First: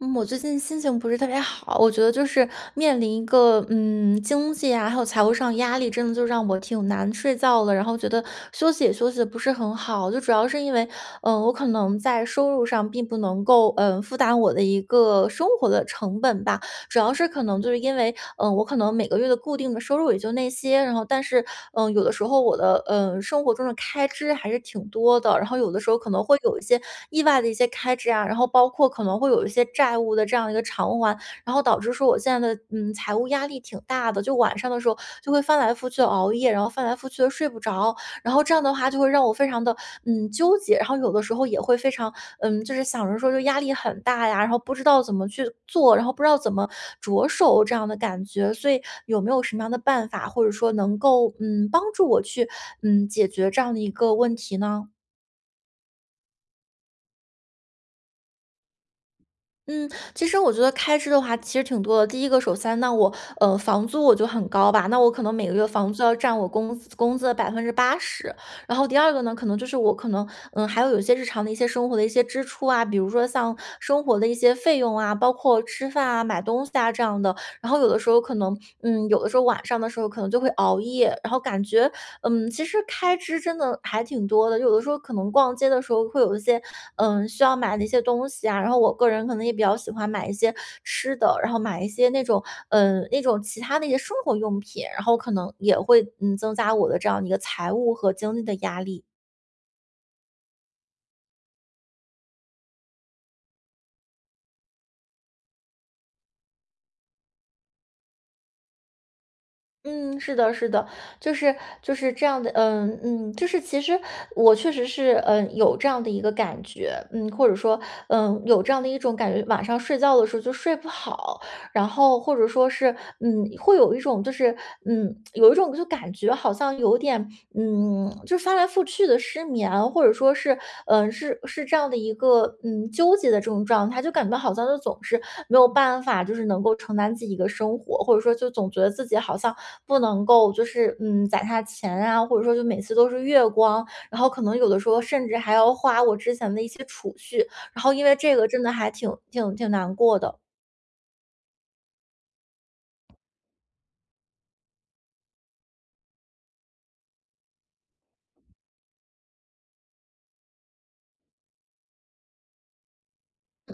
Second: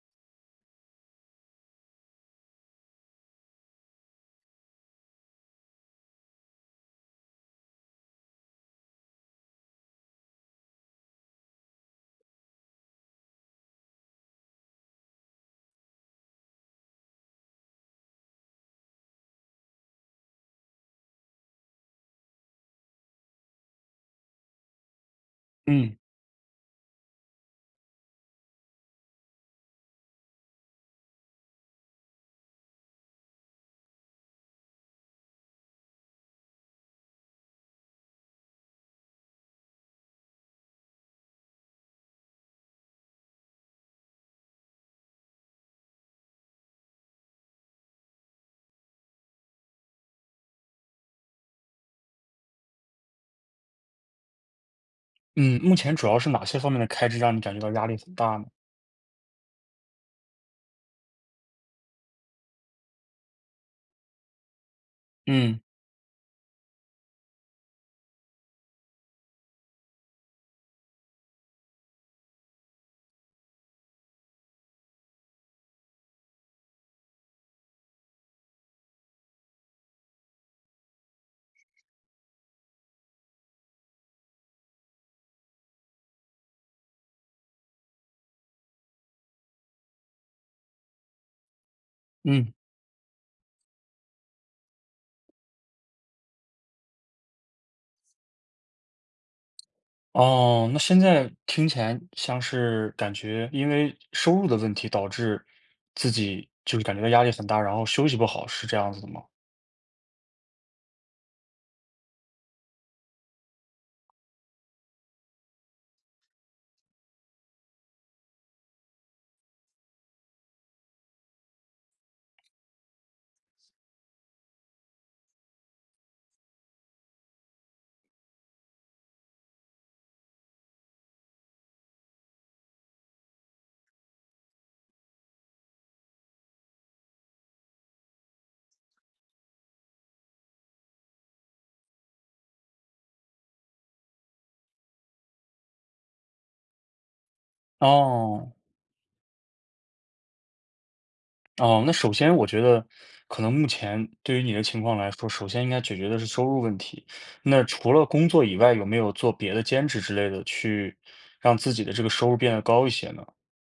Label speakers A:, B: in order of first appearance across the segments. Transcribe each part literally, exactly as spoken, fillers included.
A: 嗯，我最近心情不是特别好，我觉得就是面临一个嗯经济啊，还有财务上压力，真的就让我挺难睡觉的。然后觉得休息也休息的不是很好，就主要是因为嗯，我可能在收入上并不能够嗯负担我的一个生活的成本吧。主要是可能就是因为，嗯，我可能每个月的固定的收入也就那些，然后但是，嗯、有的时候我的，嗯、生活中的开支还是挺多的，然后有的时
B: 嗯，
A: 候可能会有一些意外的一些开支啊，然后包括可能会有一些债务的这样一个偿还，然后导致说我现在的，嗯，财务压力挺大的，就晚上的时候就会翻来覆去的熬夜，然后翻来覆去的睡不着，然后这样的话就会让我非常的嗯纠结，然后有的时候也会非常嗯，就是想着说就压力很大呀，然后不知道怎么去做，然后不知道怎么着手这样的感觉。所以有没有什么样的办法，或者说能够嗯帮助我去嗯解决这样的一个问题呢？
B: 嗯，目前主要是哪些方面的开支让你感觉到压力很大呢？
A: 嗯，其实我觉得开支的话其实挺多的。第一个，首先那我，呃，房租我就很高吧，那我可能每个
B: 嗯，
A: 月房租要占我工资工资的百分之八十。然后第二个呢，可能就是我可能，嗯，还有有一些日常的一些生活的一些支出啊，比如说像生活的一些费用啊，包括吃饭啊、买东西啊这样的。然后有的时候可能，嗯，有的时候晚上的时候可能就会熬夜，然后感觉，嗯，其实开支真的还挺多的。有的时候可能逛街的时候会有一些，嗯，需要买的一些东西啊，然后我个人可能也比较喜欢买一些吃的，然后买一些那种，
B: 嗯，
A: 嗯，那种其他的一些生活用品，然后可能也会，嗯，增加我的这样一个财务和经济的压力。
B: 哦，那现在听起来像是感觉因为收入的问题导致自己就是感觉到压力很大，然后休息不好，是这样子的吗？
A: 嗯，是的，是的，就是就是这样的，嗯嗯，就是其实我确实是，嗯，有这样的一个感觉，嗯，或者说，嗯，有这样的一种感觉，晚上睡觉的时候就睡不好，然后或者说是，嗯，会有一种就是，嗯，有一种就感觉好像有点，嗯，就是翻来覆去的失眠，或者说是，嗯、呃是是这样的一个，嗯，纠结的这种状态，就感觉好像就总是没有办法，就是能够承担自己的生活，或者说就总觉得自己好像不能够，就是，嗯，攒下钱啊，或者说就每次都是月光，然后可能有的时候甚至还要花我之前的一些储蓄，然后因为这个
B: 哦，
A: 真的还挺挺挺难过的。
B: 哦，那首先我觉得可能目前对于你的情况来说，首先应该解决的是收入问题。那除了工作以外，有没有做别的兼职之类的，去让自己的这个收入变得高一些呢？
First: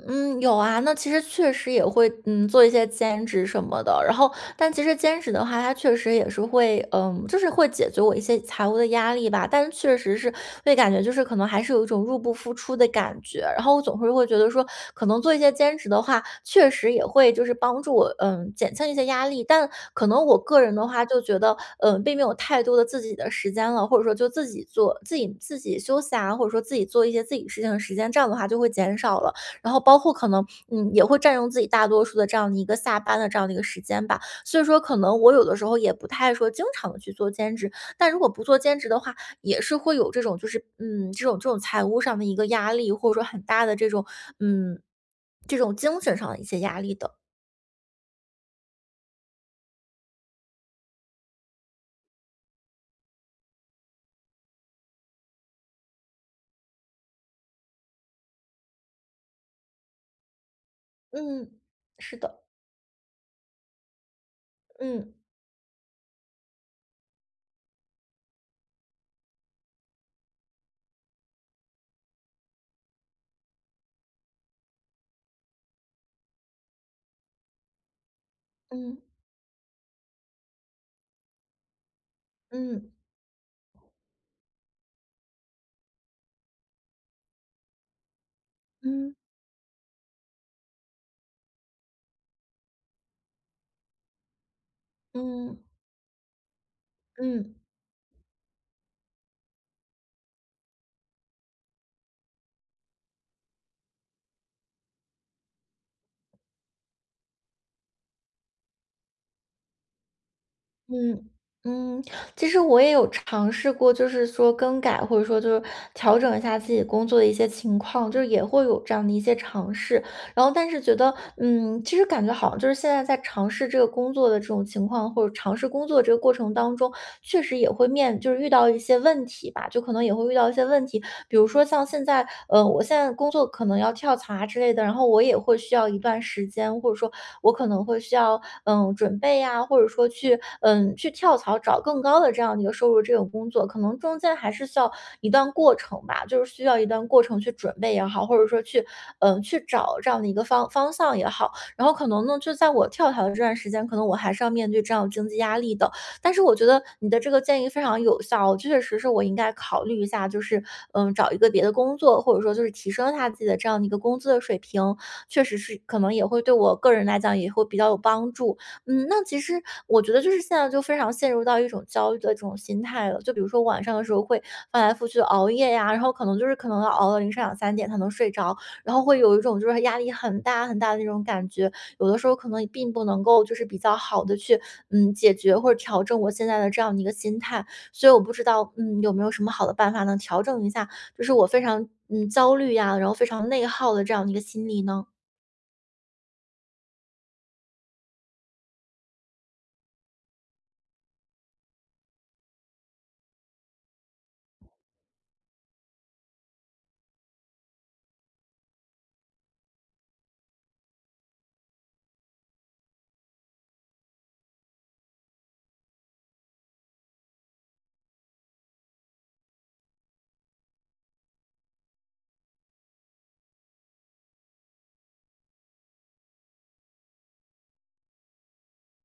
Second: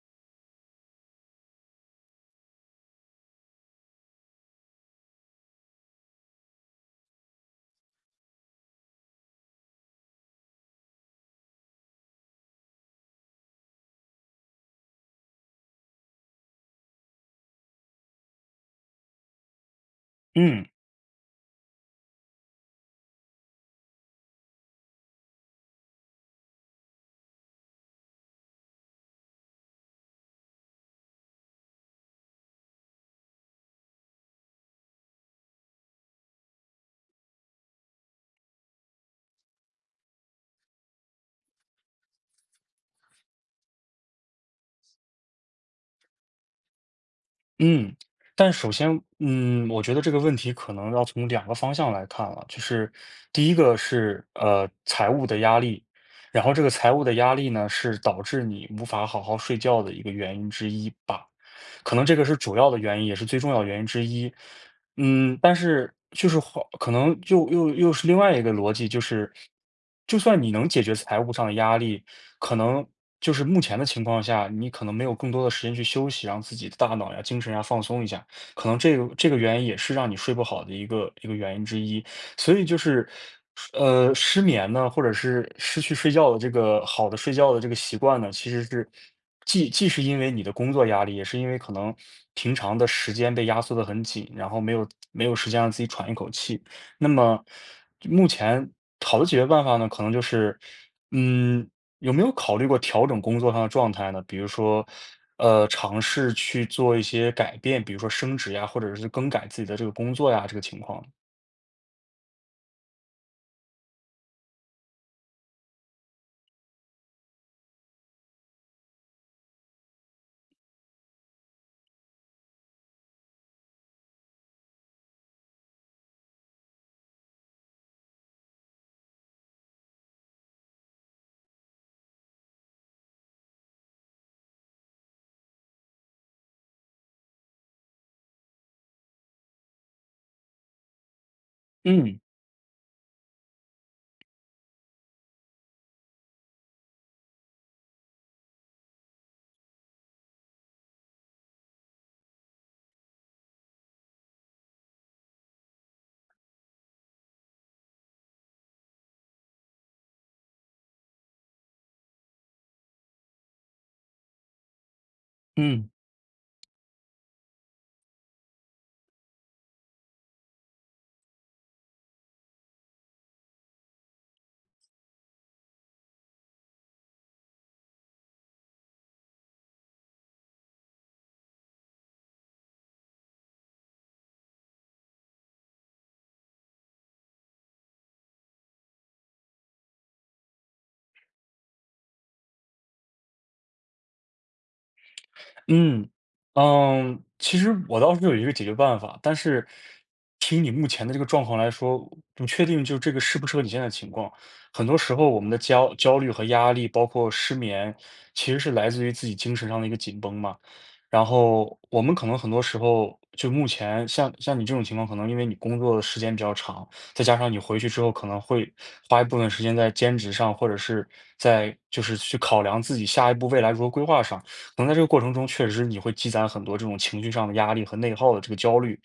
A: 嗯，有啊，那其实确实也会，嗯，做一些兼职什么的。然后，但其实兼职的话，它确实也是会，嗯，就是会解决我一些财务的压力吧。但是确实是会感觉就是可能还是有一种入不敷出的感觉。然后我总是会觉得说，可能做一些兼职的话，确实也会就是帮助我，嗯，减轻一些压力。但可能我个
B: 嗯。
A: 人的话，就觉得，嗯，并没有太多的自己的时间了，或者说就自己做自己自己休息啊，或者说自己做一些自己事情的时间，这样的话就会减少了。然后包括可能，嗯，也会占用自己大多数的这样的一个下班的这样的一个时间吧。所以说可能我有的时候也不太说经常的去做兼职，但如果不做兼职的话，也是会有这种就是，嗯，这种这种财务上的一个压力，或者说很大的这种，嗯，这种精神上的一些压力的。
B: 嗯，但首先，嗯，我觉得这个问题可能要从两个方向来看了，就是第一个是呃财务的压力，然后这个财务的压力呢是导致你无法好好睡觉的一个原因之一吧，
A: 嗯，
B: 可能
A: 是
B: 这个是
A: 的，
B: 主要的原因，也是最重要的原因之一。
A: 嗯，
B: 嗯，但是就是好，可能又又又是另外一个逻辑，就是就算你能解决财务上的压力。可能就是目前的情况下，你可能没有更多的时间去休息，让自己的大脑呀、精神呀放松一下，可能
A: 嗯，
B: 这个这个原因也是让你睡不好的一个一个原因之一。所以就
A: 嗯，
B: 是，呃，失眠呢，或者是失去睡觉的这个好的睡觉的这个习惯呢，其实是
A: 嗯，
B: 既既是因为你的工作压力，也是因为可能平常的时间被压缩的很紧，然后没有没有时
A: 嗯，
B: 间让自己喘一口气。那么
A: 嗯。
B: 目前好的解决办法呢，可能就是，嗯，有没有考虑过调整工作上的状态呢？比如说，呃，尝试去做一些改变，比如说升职呀，或者是更改自己的这个工作呀，这个情况。
A: 嗯，嗯，其实我也有尝试过，就是说更改，或者说就是调整一下自己工作的一些情况，就是也会有这样的一些尝试。然后，但是觉得，嗯，其实感觉好像就是现在在尝试这个工作的这种情况，或者尝试工作这个过程当中，确实也会面，就是遇到一些问题吧，就可能也会遇到一些问题，比如说像现在，呃，我现在工作可能要跳槽啊之类的，然后我也会需要一段时间，或者说我可能会需要，嗯，准备呀、或者说去，嗯，去跳槽找更高
B: 嗯
A: 的这样的一个收入这种工作，可能中间还是需要一段过程吧，就是需要一段过程去准备也好，或者说去，嗯，去找这样的一个方方向也好，然后可能呢，就在我跳槽的这段时间，可能我还是要面对这样的经济压力的，但是我觉得你的这个建议非常有效，确实是我应该考虑一下，就是嗯，找一个别的工作，或者说就是提升一下自己的这样的一个工资的水平，确实是
B: 嗯。
A: 可能也会对我个人来讲也会比较有帮助。嗯，那其实我觉得就是现在就非常陷入到一种焦虑的这种心态了，就比如说晚上的时候会翻来覆去的熬夜呀，然后可能就是可能要熬到凌晨两三点才能睡着，然后会有一种就是压力很大很大的那种感觉，有的时候可能并不能够就是比较好的去嗯，解决或者调整我现在的这样的一个心态。所以我不知道，嗯，有没有什么好的办法能调整一下，就是我非常嗯焦虑呀，然后非常内耗的这样的一个心理呢？
B: 嗯，嗯，其实我倒是有一个解决办法，但是听你目前的这个状况来说，不确定就这个适不适合你现在的情况。很多时候，我们的焦焦虑和压力，包括失眠，其实是来自于自己精神上的一个紧绷嘛。然后我们可能很多时候，就目前像像你这种情况，可能因为你工作的时间比较长，再加上你回去之后可能会花一部分时间在兼职上，或者是在就是去考量自己下一步未来如何规划上。可能在这个过程中，确实你会积攒很多这种情绪上的压力和内耗的这个焦虑，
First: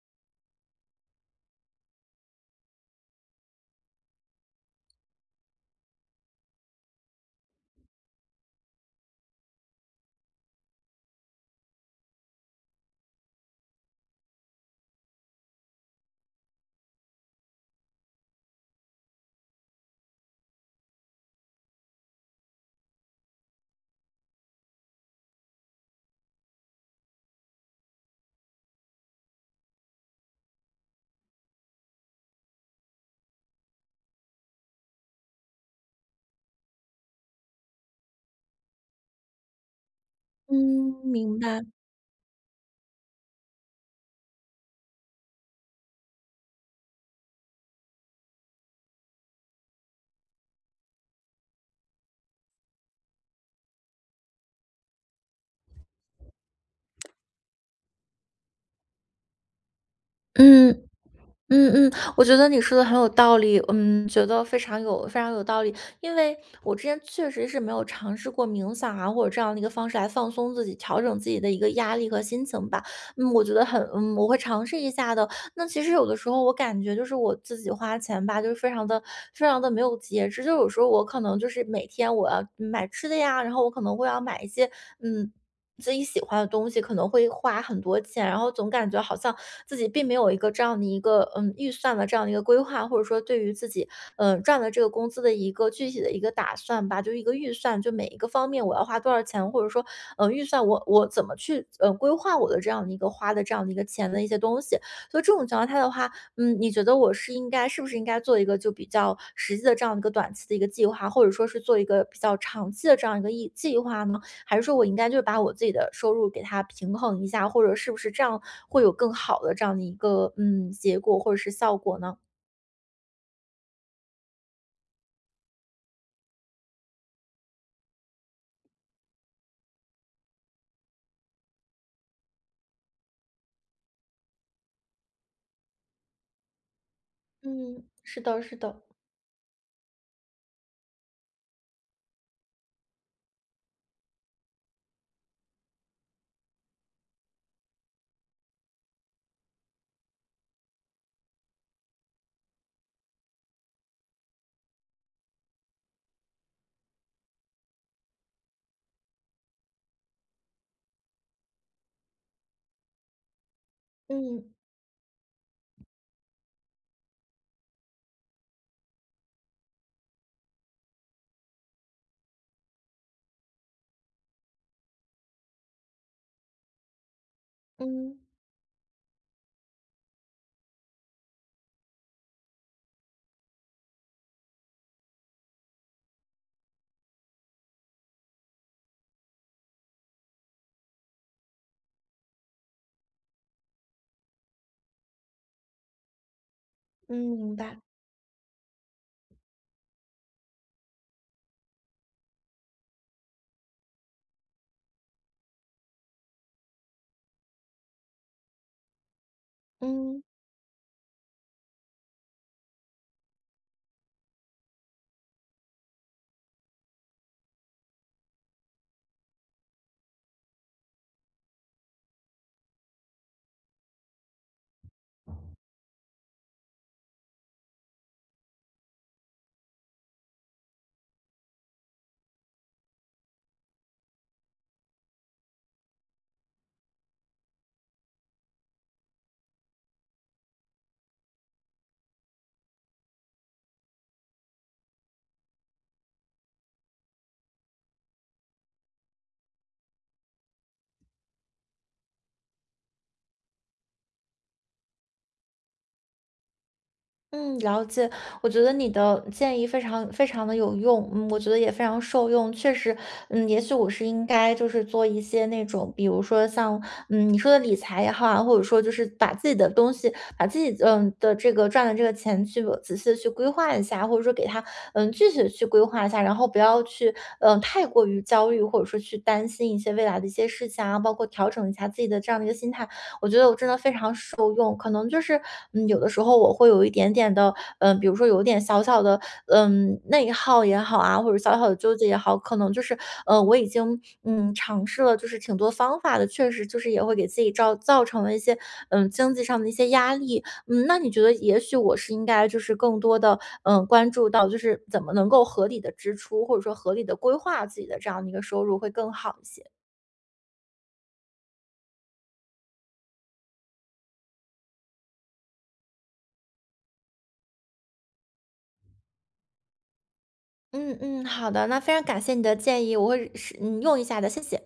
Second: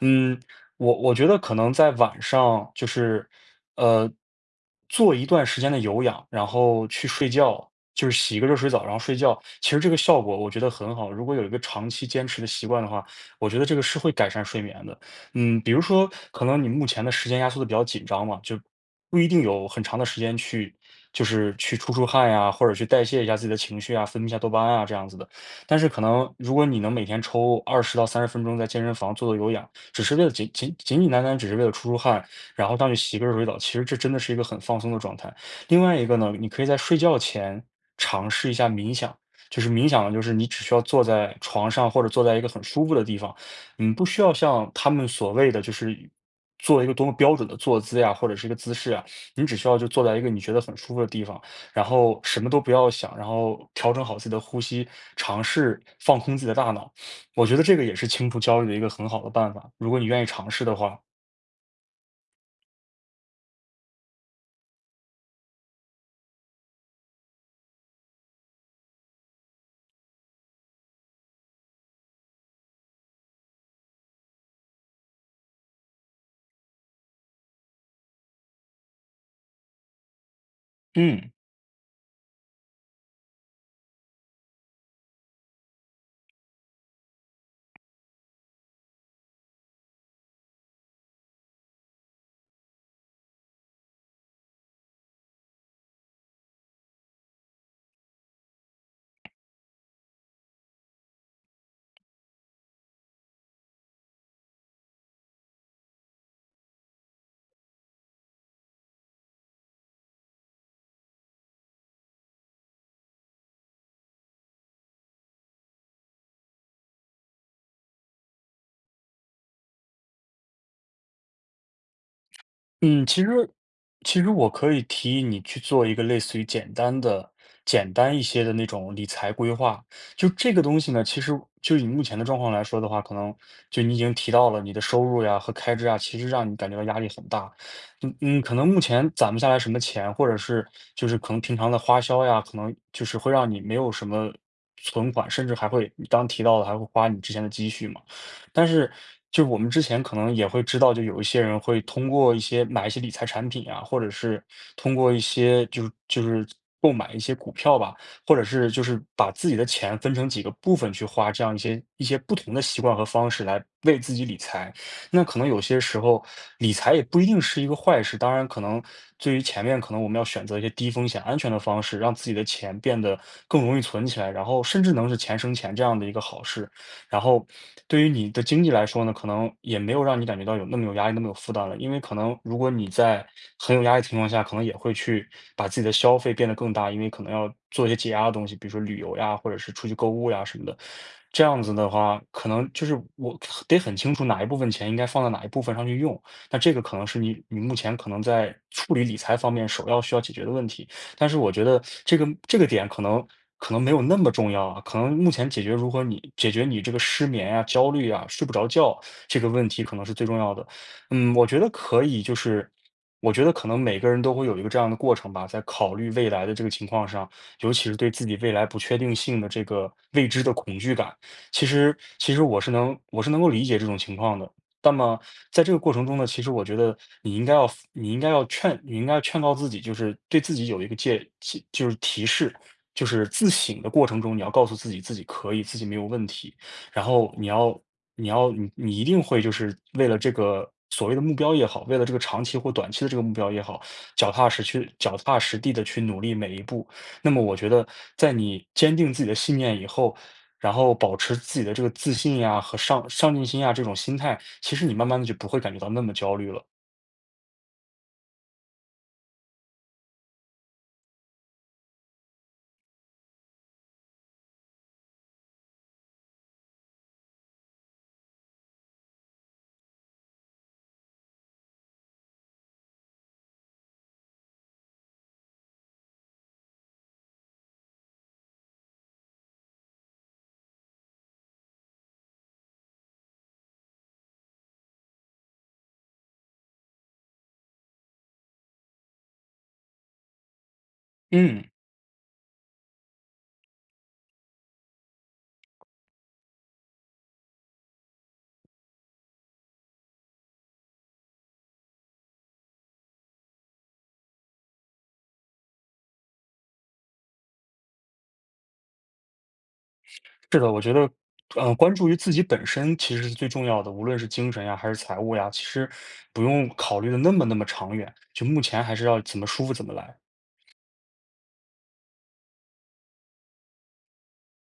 B: 嗯，我我觉得可能在晚上就是，呃，做一段时间的有氧，然后去睡觉，就是洗一个热水澡，然后睡觉。其实这个效果我觉得很好，如果有一个长期坚持的习惯的话，我觉得这个是会改善睡眠的。嗯，比如说，可能你目前的时间压缩的比较紧张嘛，就不一定有很长的时间去，就是去出出汗呀，或者去代谢一下自己的情绪啊，分泌一下多巴胺啊这样子的。但是可能如果你能每天抽二十到三十分钟在健身房做做有氧，只是为了简简简简单单只是为了出出汗，然后上去洗个热水澡，其实这真的是一个很放松的状态。另外一个呢，你可以在睡觉前尝试一下冥想，就是冥想呢，就是你只需要
A: 嗯，
B: 坐在
A: 明白。
B: 床上或者坐在一个很舒服的地方，嗯，不需要像他们所谓的就是做一个多么标准的坐姿呀，或者是一个姿势啊，你只需要就坐在一个你觉得很舒服的地方，然后什么都不要想，然后调整好自己的呼吸，尝试放空自己的大脑。我觉得这个也是清除焦虑的一个很好的办法，如果你愿意尝试的
A: 嗯。
B: 话。
A: 嗯嗯，我觉得你说的很有道理，嗯，觉得非常有非常有道理。因为我之前确实是没有尝试过冥想啊，或者这样的一个方式来放松自己、调整自己的一个压力和心情吧。嗯，我觉得很，嗯，我会尝试一下的。那其实有的时候我感觉就是我自己花钱吧，就是非常的、非常的没有节制。就有时候我可
B: 嗯，
A: 能就是每天我要买吃的呀，然后我可能会要买一些，嗯，自己喜欢的东西可能会花很多钱，然后总感觉好像自己并没有一个这样的一个嗯预算的这样的一个规划，或者说对于自己嗯赚的这个工资的一个具体的一个打算吧，就是一个预算，就每一个方面我要花多少钱，或者说嗯预算我我怎么去呃规划我的这样的一个花的这样的一个钱的一些东西。所以这种情况下的话，嗯，你觉得我是应该是不是应该做一个就比较实际的这样一个短期的一个计划，或者说是做一个比较长期的这样一个计计划呢？还是说我应该就是把我自己的收入给它平衡一下，或者是不是这样会有更好的这样的一个嗯结果或者是效果呢？
B: 嗯，其实其实我可以提议你去做一个类似于简单的简单一些的那种理财规划。就这个东西呢，其实就以目前的状况来说的话，可能就你已经提到了你的收入呀和开支啊，其实让你感觉到压力很大。
A: 嗯，
B: 嗯
A: 是的，
B: 嗯，可
A: 是
B: 能目
A: 的，
B: 前攒不下来什么钱，或者是就是可能平常的花销呀，可能就是会让你没有什么存款，甚至还会你刚提到的还会花你之前的积蓄嘛。但是就是我们之前可能也会知道，就有一些人会通过一些买一些理财产品啊，或者是通过一些就是就是购买一些股票吧，或者是就是把自己的钱分成几个部分去花，这样一些一些不同的习惯和方式来为自己理
A: 嗯
B: 财。那可能有些时候理财也不一定是一个坏事，当然可能对于前面可能我们要选择一些低风险安全的方式，让自己的钱变得更容易存起来，然后甚至能是钱生钱这样的一个好事。然后对于
A: 嗯
B: 你的经济来说呢，可能也没有让你感觉到有那么有压力、那么有负担了。因为可能如果你在很有压力的情况下，可能也会去把自己的消费变得更大，因为可能要做一些解压的东西，比如说旅游呀，或者是出去购物呀什么的。这样子的话，可能就是我得很清楚哪一部分钱应该放在哪一部分上去用。那这个可能
A: 嗯，
B: 是你
A: 明
B: 你目
A: 白，
B: 前可能在处理理财方面首要需要解决的问题。但是我觉得这个这个点可能可能没有那么重要啊，可能目前解决如何你解决你这个失眠啊、焦虑啊、睡不着觉这个问题可能是
A: 嗯。
B: 最重要的。嗯，我觉得可以，就是我觉得可能每个人都会有一个这样的过程吧，在考虑未来的这个情况上，尤其是对自己未来不确定性的这个未知的恐惧感，其实其实我是能我是能够理解这种情况的。那么在这个过程中呢，其实我觉得你应该要你应该要劝你应该要劝告自己，就是对自己有一个戒，戒就是提示，就是自省的过程中，你要告诉自己自己可以，自己没有问题。然后你要你要你你一定会就是为了这个所谓的目标也好，为了这个长期或短期的这个目标也好，脚踏实去脚踏实地的去努力每一步。那么我觉得，在你坚定自己的信念以后，然后保持自己的这个自信呀和上上进心呀这种心态，其实你慢慢的就不会感觉到那么焦虑了。
A: 嗯，了解。我觉得你的建议非常非常的有用，嗯，我觉得也非常受用。确实，嗯，也许我是应该就是做一些那种，比如说像嗯你说的理财也好啊，或者说就是把自己的东西，把自己嗯的这个赚的这个钱去仔细的去规划一下，或者说给它嗯具体的去规划一下，然后不要去嗯太过于焦虑，或者说去担心一些未来的一些事情啊，包括调整一下自己的这样的一个心态。我。够用，可能就是，嗯，有的时候我会有一点点的，嗯，比如说有点小小的，嗯，内耗也好啊，或者小
B: 嗯，
A: 小的纠结也好，可能就是，呃，我已经，嗯，尝试了就是挺多方法的，确实就是也会给自己造造成了一些，嗯，经济上的一些压力。嗯，那你觉得也许我是应该就是更多的，嗯，关注到就是怎么能够合理的支出，或者说合理的规划自己的这样的一个收入会更好一些。
B: 是的，我觉得，呃，关注于自己本身其实是最重要的，无论是精神呀还是财务呀，其实不用考虑的那么那么长远，就目前还是要怎么舒服怎么来。
A: 嗯嗯，好的，那非常感谢你的建议，我会是嗯用一下的，谢谢。